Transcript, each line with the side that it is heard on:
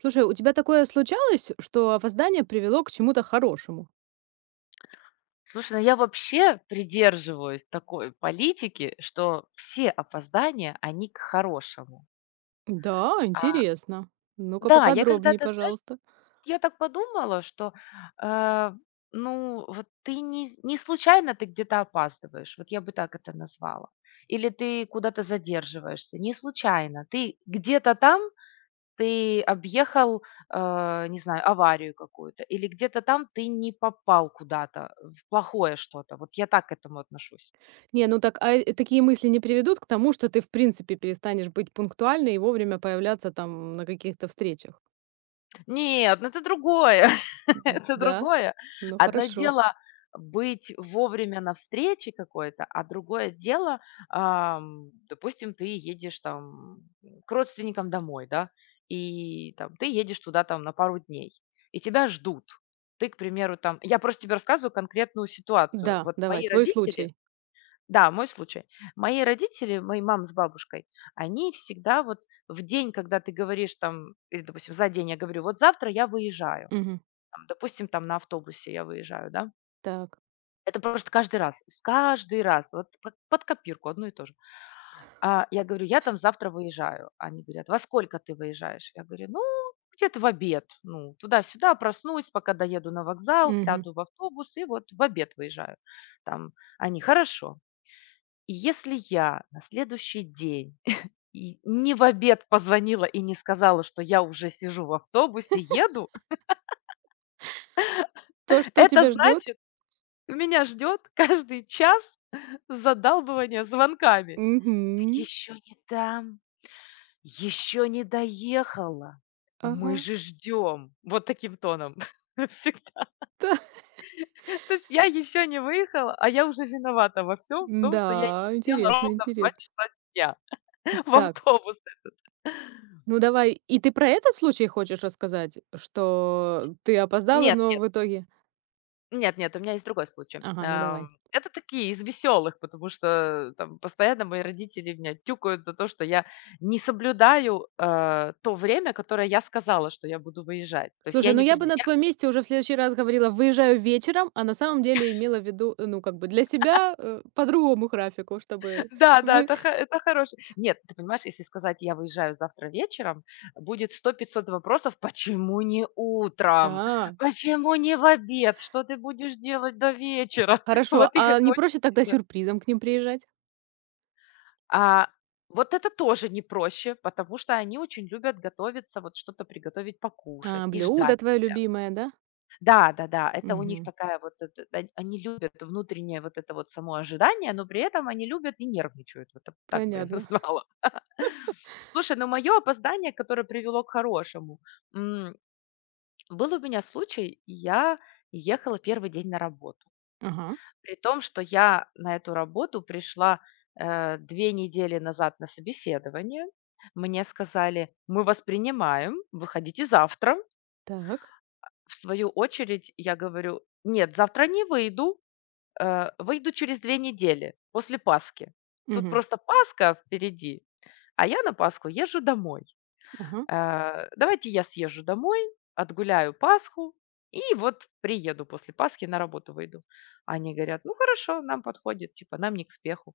right: Слушай, у тебя такое случалось, что опоздание привело к чему-то хорошему?
left: Слушай, ну я вообще придерживаюсь такой политики, что все опоздания, они к хорошему.
right: Да,
left: А,
right: интересно. Ну-ка
left: да, я
right: поподробнее,
left: когда-то, знаешь,
right: пожалуйста.
left: я так подумала, что, э, ну, вот ты не случайно ты где-то опаздываешь, вот я бы так это назвала. Или ты куда-то задерживаешься, не случайно. Ты где-то там, ты объехал, не знаю, аварию какую-то, или где-то там ты не попал куда-то, в плохое что-то. Вот я так к этому отношусь.
right: Не, ну так, а такие мысли не приведут к тому, что ты, в принципе, перестанешь быть пунктуальной и вовремя появляться там на каких-то встречах?
left: Нет, ну это другое,
right: Д-
left: это
right: Да?
left: другое.
right: Ну
left: Одно
right: хорошо.
left: дело быть вовремя на встрече какой-то, а другое дело, допустим, ты едешь там к родственникам домой, да, и там ты едешь туда там на пару дней, и тебя ждут. Ты, к примеру, там я просто тебе рассказываю конкретную ситуацию.
right: Да,
left: Вот
right: давай,
left: мои
right: твой
left: родители
right: случай.
left: да, мой случай. Мои родители, мои мама с бабушкой, они всегда вот в день, когда ты говоришь там, или, допустим, за день я говорю, вот завтра я выезжаю,
right: Мгм.
left: там, допустим, там на автобусе я выезжаю, да,
right: Так.
left: это просто каждый раз, каждый раз, вот как под копирку одно и то же. А я говорю, я там завтра выезжаю. Они говорят, во сколько ты выезжаешь? Я говорю, ну, где-то в обед, ну, туда-сюда проснусь, пока доеду на вокзал,
right: Мгм.
left: сяду в автобус и вот в обед выезжаю. Там они, хорошо, и если я на следующий день и не в обед позвонила и не сказала, что я уже сижу в автобусе, еду,
right: То, что
left: это
right: тебя ждет?
left: значит, меня ждет каждый час задалбывания звонками.
right: Мгм.
left: Еще не там, еще не доехала.
right: Ага.
left: Мы же ждем. Вот таким тоном. Всегда. То есть я еще не выехала, а я уже виновата во всем, в том, что я не
right: Да,
left: села
right: интересно,
left: ровно в 2
right: интересно.
left: часа дня в
right: Так.
left: автобус.
right: Ну давай, и ты про этот случай хочешь рассказать, что ты опоздала,
left: Нет,
right: но
left: нет.
right: в итоге.
left: Нет, нет, у меня есть другой случай.
right: Ага, ну давай.
left: Это такие из веселых, потому что там постоянно мои родители меня тюкают за то, что я не соблюдаю, то время, которое я сказала, что я буду выезжать. То есть я
right: Слушай, ну
left: не
right: я бы
left: приди.
right: на твоем месте уже в следующий раз говорила: "Выезжаю вечером", а на самом деле имела в виду, ну, как бы для себя, по другому графику, чтобы
left: Да, да,
right: вы.
left: это хороший. Нет, ты понимаешь, если сказать: "Я выезжаю завтра вечером", будет сто-пятьсот вопросов: "Почему не утром?
right: А,
left: Почему не в обед? Что ты будешь делать до вечера?"
right: хорошо.
left: Вот их
right: А
left: это
right: не проще тогда
left: очень.
right: сюрпризом к ним приезжать?
left: А, вот это тоже не проще, потому что они очень любят готовиться, вот что-то приготовить покушать
right: А,
left: и
right: блюдо
left: ждать
right: твое
left: тебя.
right: любимое, да?
left: Да-да-да, это у них
right: Мгм.
left: такая вот, это, они любят внутреннее вот это вот само ожидание, но при этом они любят и нервничают, вот так бы я
right: Понятно.
left: назвала. Слушай, ну мое опоздание, которое привело к хорошему, м, был у меня случай, я ехала первый день на работу.
right: Ага.
left: При том, что я на эту работу пришла, 2 недели назад на собеседование. Мне сказали: "Мы вас принимаем, выходите завтра".
right: Так.
left: В свою очередь я говорю: "Нет, завтра не выйду, выйду через 2 недели после Пасхи". Тут
right: Мгм.
left: просто Пасха впереди, а я на Пасху езжу домой.
right: Ага.
left: Давайте я съезжу домой, отгуляю Пасху и вот приеду после Пасхи на работу выйду. Они говорят, ну хорошо, нам подходит, типа нам не к спеху.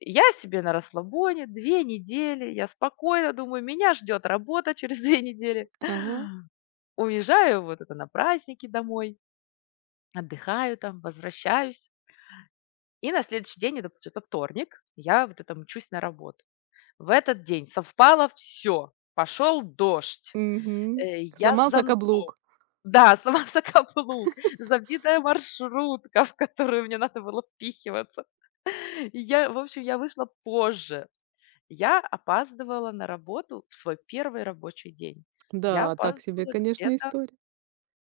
left: Я себе на расслабоне, 2 недели, я спокойно думаю, меня ждет работа через 2 недели.
right: Ага.
left: Уезжаю вот это на праздники домой, отдыхаю там, возвращаюсь. И на следующий день, это получается вторник, я вот это мчусь на работу. В этот день совпало все, пошел дождь,
right: Мгм.
left: я с
right: Сломался
left: зонтом.
right: каблук.
left: Да, сама за каблук, забитая маршрутка, в которую мне надо было впихиваться. И я, в общем, я вышла позже. Я опаздывала на работу в свой первый рабочий день. Я
right: Да, так себе,
left: опаздывала
right: конечно,
left: где-то
right: история.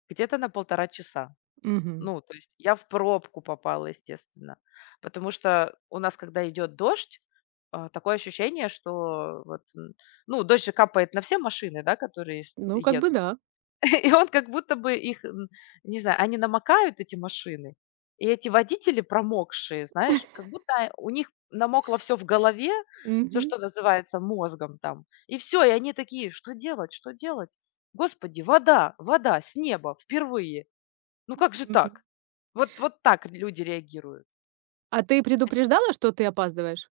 left: где-то на полтора часа.
right: Мгм.
left: Ну, то есть я в пробку попала, естественно, потому что у нас, когда идет дождь, а, такое ощущение, что вот, н ну, дождь же капает на все машины, да, которые с
right: Ну, как бы
left: едут.
right: да.
left: И он как будто бы их, не знаю, они намокают, эти машины, и эти водители промокшие, знаешь, как будто у них намокло все в голове, все,
right: Мгм.
left: что называется, мозгом там. И все, и они такие: "Что делать? Что делать? Господи, вода, вода с неба впервые! Ну как же
right: Мгм.
left: так?" Вот вот так люди реагируют.
right: А ты предупреждала, что ты опаздываешь?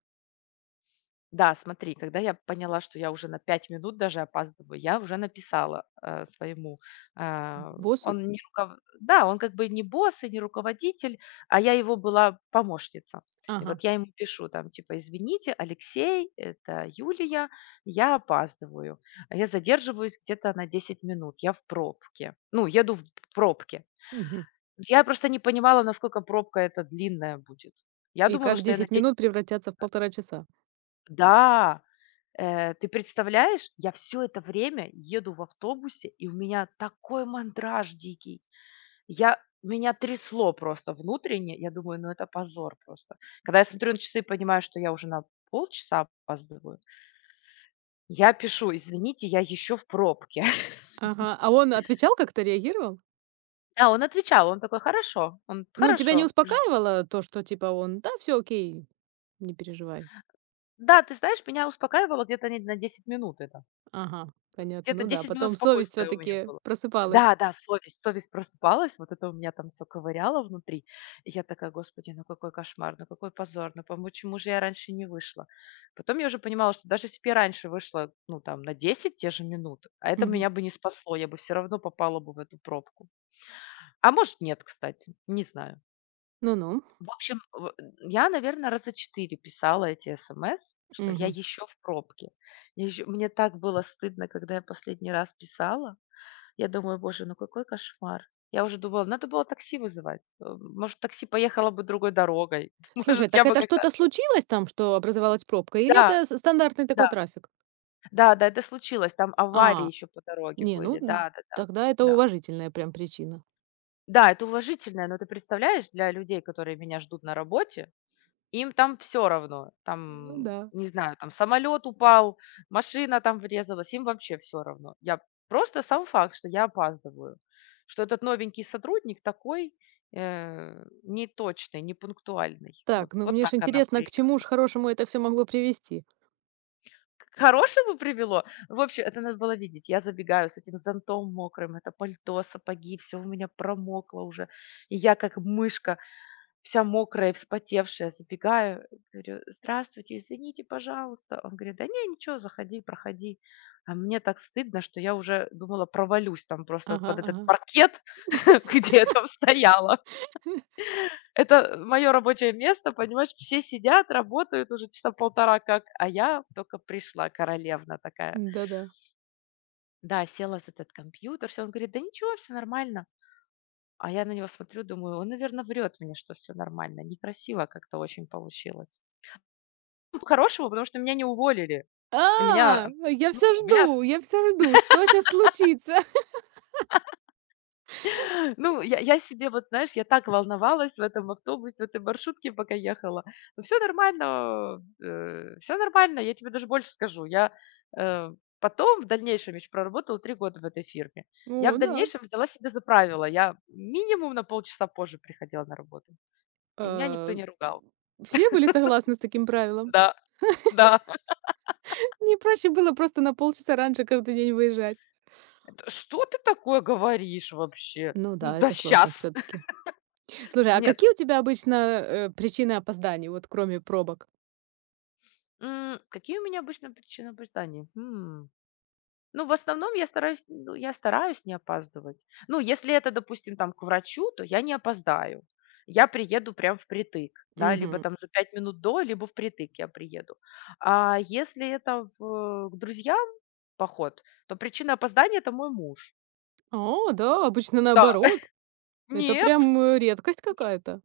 left: Да, смотри, когда я поняла, что я уже на 5 минут даже опаздываю, я уже написала, своему, а,
right: Боссу?
left: он не руков да, он как бы не босс и не руководитель, а я его была помощница. И вот
right: Ага.
left: я ему пишу там типа: "Извините, Алексей, это Юлия, я опаздываю. А я задерживаюсь где-то на 10 минут, я в пробке". Ну, еду в пробке.
right: Мгм.
left: Я просто не понимала, насколько пробка эта длинная будет. Я
right: И
left: думала,
right: как
left: что я на
right: 10
left: десять,
right: минут превратятся в полтора часа?
left: да! Ты представляешь, я все это время еду в автобусе, и у меня такой мандраж дикий. Я меня трясло просто внутренне. Я думаю, ну это позор просто. Когда я смотрю на часы и понимаю, что я уже на полчаса опаздываю, я пишу: "Извините, я еще в пробке".
right: Ага. А он отвечал как-то, реагировал?
left: А он отвечал, он такой: "Хорошо". Он:
right: Ну, тебя не
left: "Хорошо". Жд
right: успокаивало то, что типа он: "Да, все, окей, не переживай"?
left: Да, ты знаешь, меня успокаивало где-то не на 10 минут это.
right: Ага, понятно.
left: Где-то
right: Ну да,
left: 10 минут
right: потом совесть
left: спокойствия у меня
right: все-таки
left: было.
right: просыпалась.
left: Да, да, совесть просыпалась, вот это у меня там все ковыряло внутри. И я такая: "Господи, ну какой кошмар, ну какой позор, ну пом почему же я раньше не вышла?" Потом я уже понимала, что даже если б я раньше вышла, ну, там, на 10 те же минут, а это
right: Мгм.
left: меня бы не спасло, я бы все равно попала бы в эту пробку. А может, нет, кстати, не знаю.
right: Ну-ну.
left: В общем, в я, наверное, раза 4 писала эти смс, что я
right: Мгм.
left: еще в пробке. Я еще мне так было стыдно, когда я последний раз писала. Я думаю, боже, ну какой кошмар. Я уже думала, надо было такси вызывать. Может, такси поехало бы другой дорогой. Может,
right: Слушай,
left: я
right: так
left: бы
right: это
left: как-то.
right: что-то случилось там, что образовалась пробка, или
left: Да,
right: это с стандартный такой
left: да,
right: трафик?
left: да-да, это случилось. Там аварии
right: А.
left: еще по дороге
right: Не, ну,
left: были.
right: н
left: Да-да-да.
right: тогда это
left: Да. Да,
right: уважительная прям причина.
left: да, да, это уважительное, но ты представляешь, для людей, которые меня ждут на работе, им там все равно.
right: Ну
left: Там,
right: да.
left: не знаю, там самолет упал, машина там врезалась, им вообще все равно. Я просто сам факт, что я опаздываю, что этот новенький сотрудник такой, э, неточный, непунктуальный. Вот
right: Так, ну
left: вот
right: мне ж
left: так она
right: интересно, к чему ж
left: приехала.
right: хорошему это все могло привести.
left: К хорошему привело. В общем, это надо было видеть. Я забегаю с этим зонтом мокрым, это пальто, сапоги, все у меня промокло уже. И я как мышка, вся мокрая вспотевшая, забегаю, говорю: "Здравствуйте, извините, пожалуйста". Он говорит: "Да не, ничего, заходи, проходи". А мне так стыдно, что я уже думала, провалюсь там просто
right: Ага,
left: под этот
right: ага.
left: паркет, где я там стояла. Это мое рабочее место, понимаешь, все сидят, работают уже часа полтора как, а я только пришла, королевна такая.
right: Да-да.
left: Да, села за этот компьютер, все. Он говорит: "Да ничего, все нормально". А я на него смотрю, думаю, он, наверное, врет мне, что все нормально. Некрасиво как-то очень получилось. Хорошего, потому что меня не уволили. И меня,
right: А,
left: ну, меня с
right: я все жду, что сейчас случится.
left: ну, я себе, вот знаешь, я так волновалась в этом автобусе, в этой маршрутке, пока ехала. Но всё нормально, все нормально. Я тебе даже больше скажу. Я, э, потом в дальнейшем еще проработала 3 года в этой фирме. Я в
right: О да.
left: дальнейшем взяла себе за правило: я минимум на полчаса позже приходила на работу, и меня никто
right: Э,
left: не ругал.
right: Все были согласны с таким правилом?
left: Да, да.
right: Не проще было просто на полчаса раньше каждый день выезжать?
left: "Что ты такое говоришь вообще?
right: Ну да,
left: Да
right: это сложно
left: сейчас.
right: все таки. Слушай, а
left: Нет,
right: какие у тебя обычно, причины опозданий, вот кроме пробок?
left: Какие у меня обычно причины опозданий? Ну, в основном я стараюсь, ну, я стараюсь не опаздывать. Ну, если это, допустим, там к врачу, то я не опоздаю. Я приеду прям впритык, да, либо
right: Мгм.
left: там за 5 минут до, либо впритык я приеду. А если это в, к друзьям поход, то причина опоздания– это мой муж.
right: О да, обычно
left: Да,
right: наоборот. Это
left: нет,
right: прям, редкость какая-то.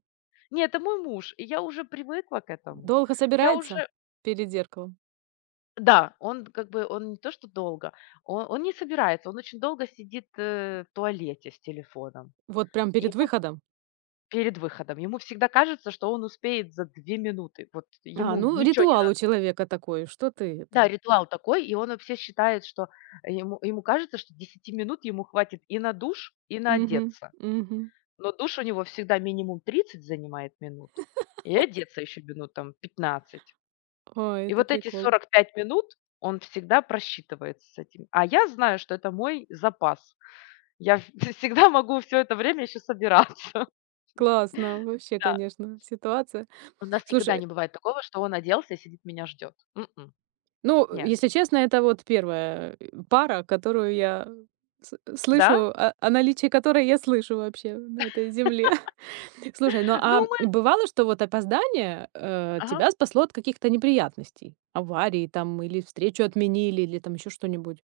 left: нет, это мой муж, и я уже привыкла к этому.
right: Долго
left: Я
right: собирается
left: уже
right: перед зеркалом?
left: Да, он как бы, он не то что долго, он не собирается, он очень долго сидит в туалете с телефоном.
right: Вот прям
left: И
right: перед
left: ему
right: выходом?
left: перед выходом, ему всегда кажется, что он успеет за 2 минуты. Вот
right: А,
left: ему
right: ну,
left: ничего не
right: ритуал у
left: надо.
right: человека такой, что ты
left: Да,
right: это.
left: ритуал такой, и он вообще считает, что ему, ему кажется, что 10 минут ему хватит и на душ, и на
right: Мгм,
left: одеться.
right: мгм.
left: Но душ у него всегда минимум 30 занимает минут, и одеться еще минут там 15.
right: Ой,
left: И
right: это
left: вот эти
right: прикол.
left: 45 минут он всегда просчитывается с этим. А я знаю, что это мой запас. Я всегда могу все это время еще собираться.
right: Классно вообще,
left: Да.
right: конечно, ситуация.
left: У нас никогда
right: Слушай,
left: не бывает такого, что он оделся и сидит, меня ждет. М
right: ну,
left: Не.
right: если честно, это вот первая, пара, которую я с
left: Да?
right: слышу, о наличии которой я слышу вообще на этой земле. Слушай, ну а
left: Ну, мы.
right: бывало, что вот опоздание,
left: Ага.
right: тебя спасло от каких-то неприятностей? Аварии там или встречу отменили, или там еще что-нибудь?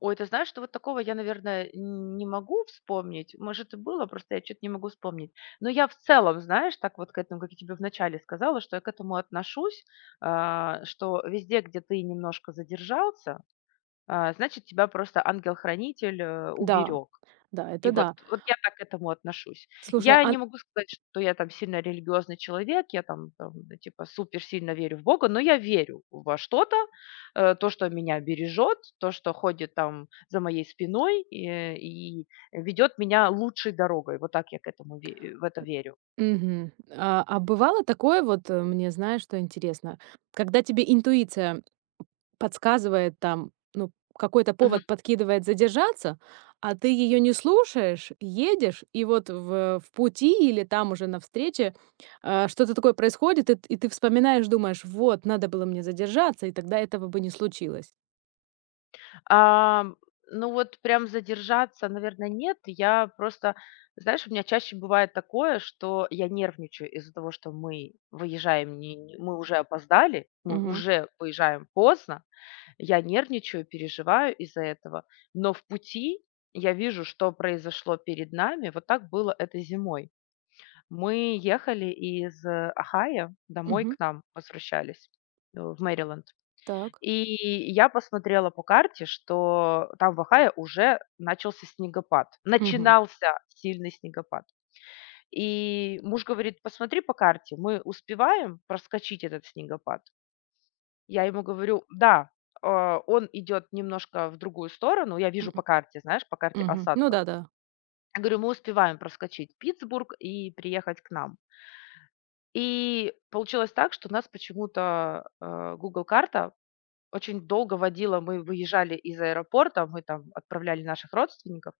left: Ой, ты знаешь, что вот такого я, наверное, не могу вспомнить. Может, и было, просто я что то не могу вспомнить. Но я в целом, знаешь, так вот к этому, как я тебе вначале сказала, что я к этому отношусь, а, что везде, где ты немножко задержался, а, значит, тебя просто ангел-хранитель,
right: Да,
left: уберег.
right: да,
left: И
right: это
left: вот,
right: да.
left: вот я так к этому отношусь.
right: Слушай,
left: Я не
right: а
left: могу сказать, что я там сильно религиозный человек, я там, там, типа супер сильно верю в Бога, но я верю во что-то, то, что меня бережет, то, что ходит там за моей спиной и ведет меня лучшей дорогой. Вот так я к этому в это верю.
right: мгм. А бывало такое вот, мне знаешь, что интересно, когда тебе интуиция подсказывает там, ну, какой-то повод подкидывает задержаться, а ты ее не слушаешь, едешь, и вот в пути или там уже на встрече, а, что-то такое происходит, и ты вспоминаешь, думаешь: "Вот, надо было мне задержаться, и тогда этого бы не случилось".
left: Ам, ну вот прям задержаться, наверное, нет. Я просто, знаешь, у меня чаще бывает такое, что я нервничаю из-за того, что мы выезжаем, не, мы уже опоздали, мы
right: Мгм,
left: уже выезжаем поздно. Я нервничаю, переживаю из-за этого. Но в пути я вижу, что произошло перед нами. Вот так было это зимой. Мы ехали из Ахая домой
right: мгм,
left: к нам, возвращались в Мэриленд.
right: так,
left: И я посмотрела по карте, что там, в Ohio, уже начался снегопад.
right: мгм,
left: Начинался сильный снегопад. И муж говорит: "Посмотри по карте, мы успеваем проскочить этот снегопад?" Я ему говорю: "Да, а, он идет немножко в другую сторону". Я вижу по
right: м,
left: карте, знаешь, по карте
right: мгм. Ну
left: осадков.
right: да-да,
left: Я говорю: "Мы успеваем проскочить Питтсбург и приехать к нам". И получилось так, что нас почему-то, "Гугл" карта очень долго водила, мы выезжали из аэропорта, мы там отправляли наших родственников,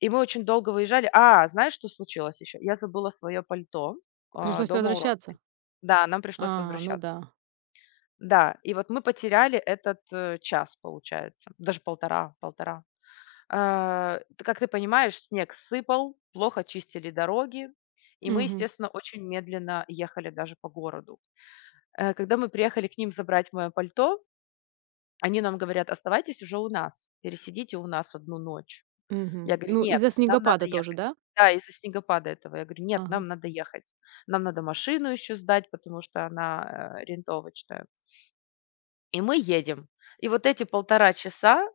left: и мы очень долго выезжали. А, знаешь, что случилось еще? Я забыла свое пальто,
right: пришлось
left: дома у
right: возвращаться.
left: родственников. Да, нам пришлось
right: А, ну
left: возвращаться.
right: да.
left: Да, и вот мы потеряли этот, час, получается, даже полтора, полтора. А, т как ты понимаешь, снег сыпал, плохо чистили дороги, и мы,
right: Мгм,
left: естественно, очень медленно ехали даже по городу. Когда мы приехали к ним забрать моё пальто, они нам говорят: "Оставайтесь уже у нас, пересидите у нас одну ночь". Я
right: мгм.
left: говорю:
right: Ну,
left: "Нет,
right: из-за
left: нам надо
right: снегопада тоже,
left: ехать".
right: да?
left: Да, из-за снегопада этого. Я говорю: "Нет,
right: Ага.
left: нам надо ехать. Нам надо машину еще сдать, потому что она, арендовочная". И мы едем. И вот эти полтора часа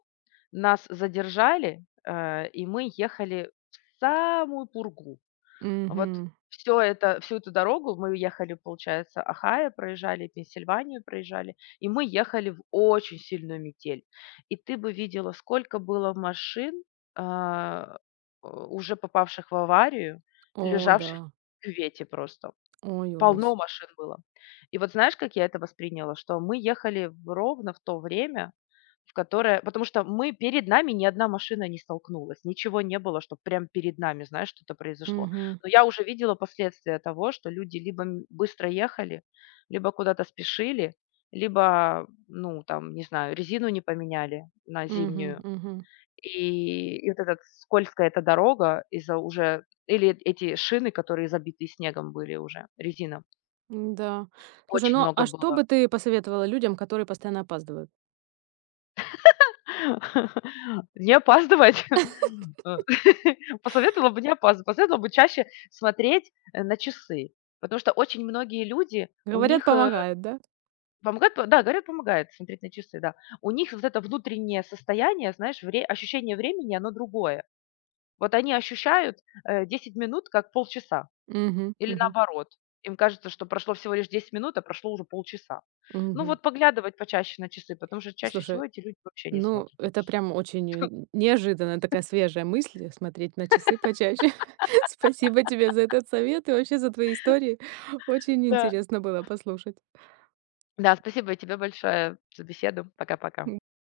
left: нас задержали, и мы ехали в самую пургу. Вот
right: Мгм.
left: всё это всю эту дорогу мы ехали, получается, Ohio проезжали, Пенсильванию проезжали, и мы ехали в очень сильную метель. И ты бы видела, сколько было машин, а, уже попавших в аварию,
right: О
left: лежавших
right: да.
left: в кювете просто.
right: Ой, ужас.
left: Полно машин было. И вот знаешь, как я это восприняла? Что мы ехали в ровно в то время, в которое потому что мы перед нами ни одна машина не столкнулась, ничего не было, чтоб прям перед нами, знаешь, что-то произошло.
right: Мгм.
left: Но я уже видела последствия того, что люди либо быстро ехали, либо куда-то спешили, либо, ну, там, не знаю, резину не поменяли на
right: Мгм,
left: зимнюю.
right: мгм.
left: И вот эта скользкая эта дорога из-за уже или эти шины, которые забиты снегом были уже, резина.
right: Да. Слушай,
left: Очень
right: ну,
left: много
right: а что
left: было.
right: бы ты посоветовала людям, которые постоянно опаздывают?
left: Не опаздывать. Э, посоветовала бы не опаздывать, посоветовала бы чаще смотреть, на часы, потому что очень многие люди, у
right: Говорят,
left: них,
right: помогает, да?
left: помогает п да, говорят, помогает смотреть на часы, да. У них вот это внутреннее состояние, знаешь, вре ощущение времени, оно другое. Вот они ощущают, 10 минут как полчаса
right: Мгм,
left: или
right: мгм,
left: наоборот. Им кажется, что прошло всего лишь 10 минут, а прошло уже полчаса. Ну
right: мгм.
left: вот поглядывать почаще на часы, потому что чаще
right: Слушай,
left: всего эти люди вообще не
right: ну,
left: смотрят на
right: это
left: часы.
right: прям очень, неожиданная такая свежая мысль- смотреть на часы почаще. Спасибо тебе за этот совет и вообще за твои истории. Очень
left: Да.
right: интересно было послушать.
left: Да, спасибо и тебе большое за беседу. Пока-пока.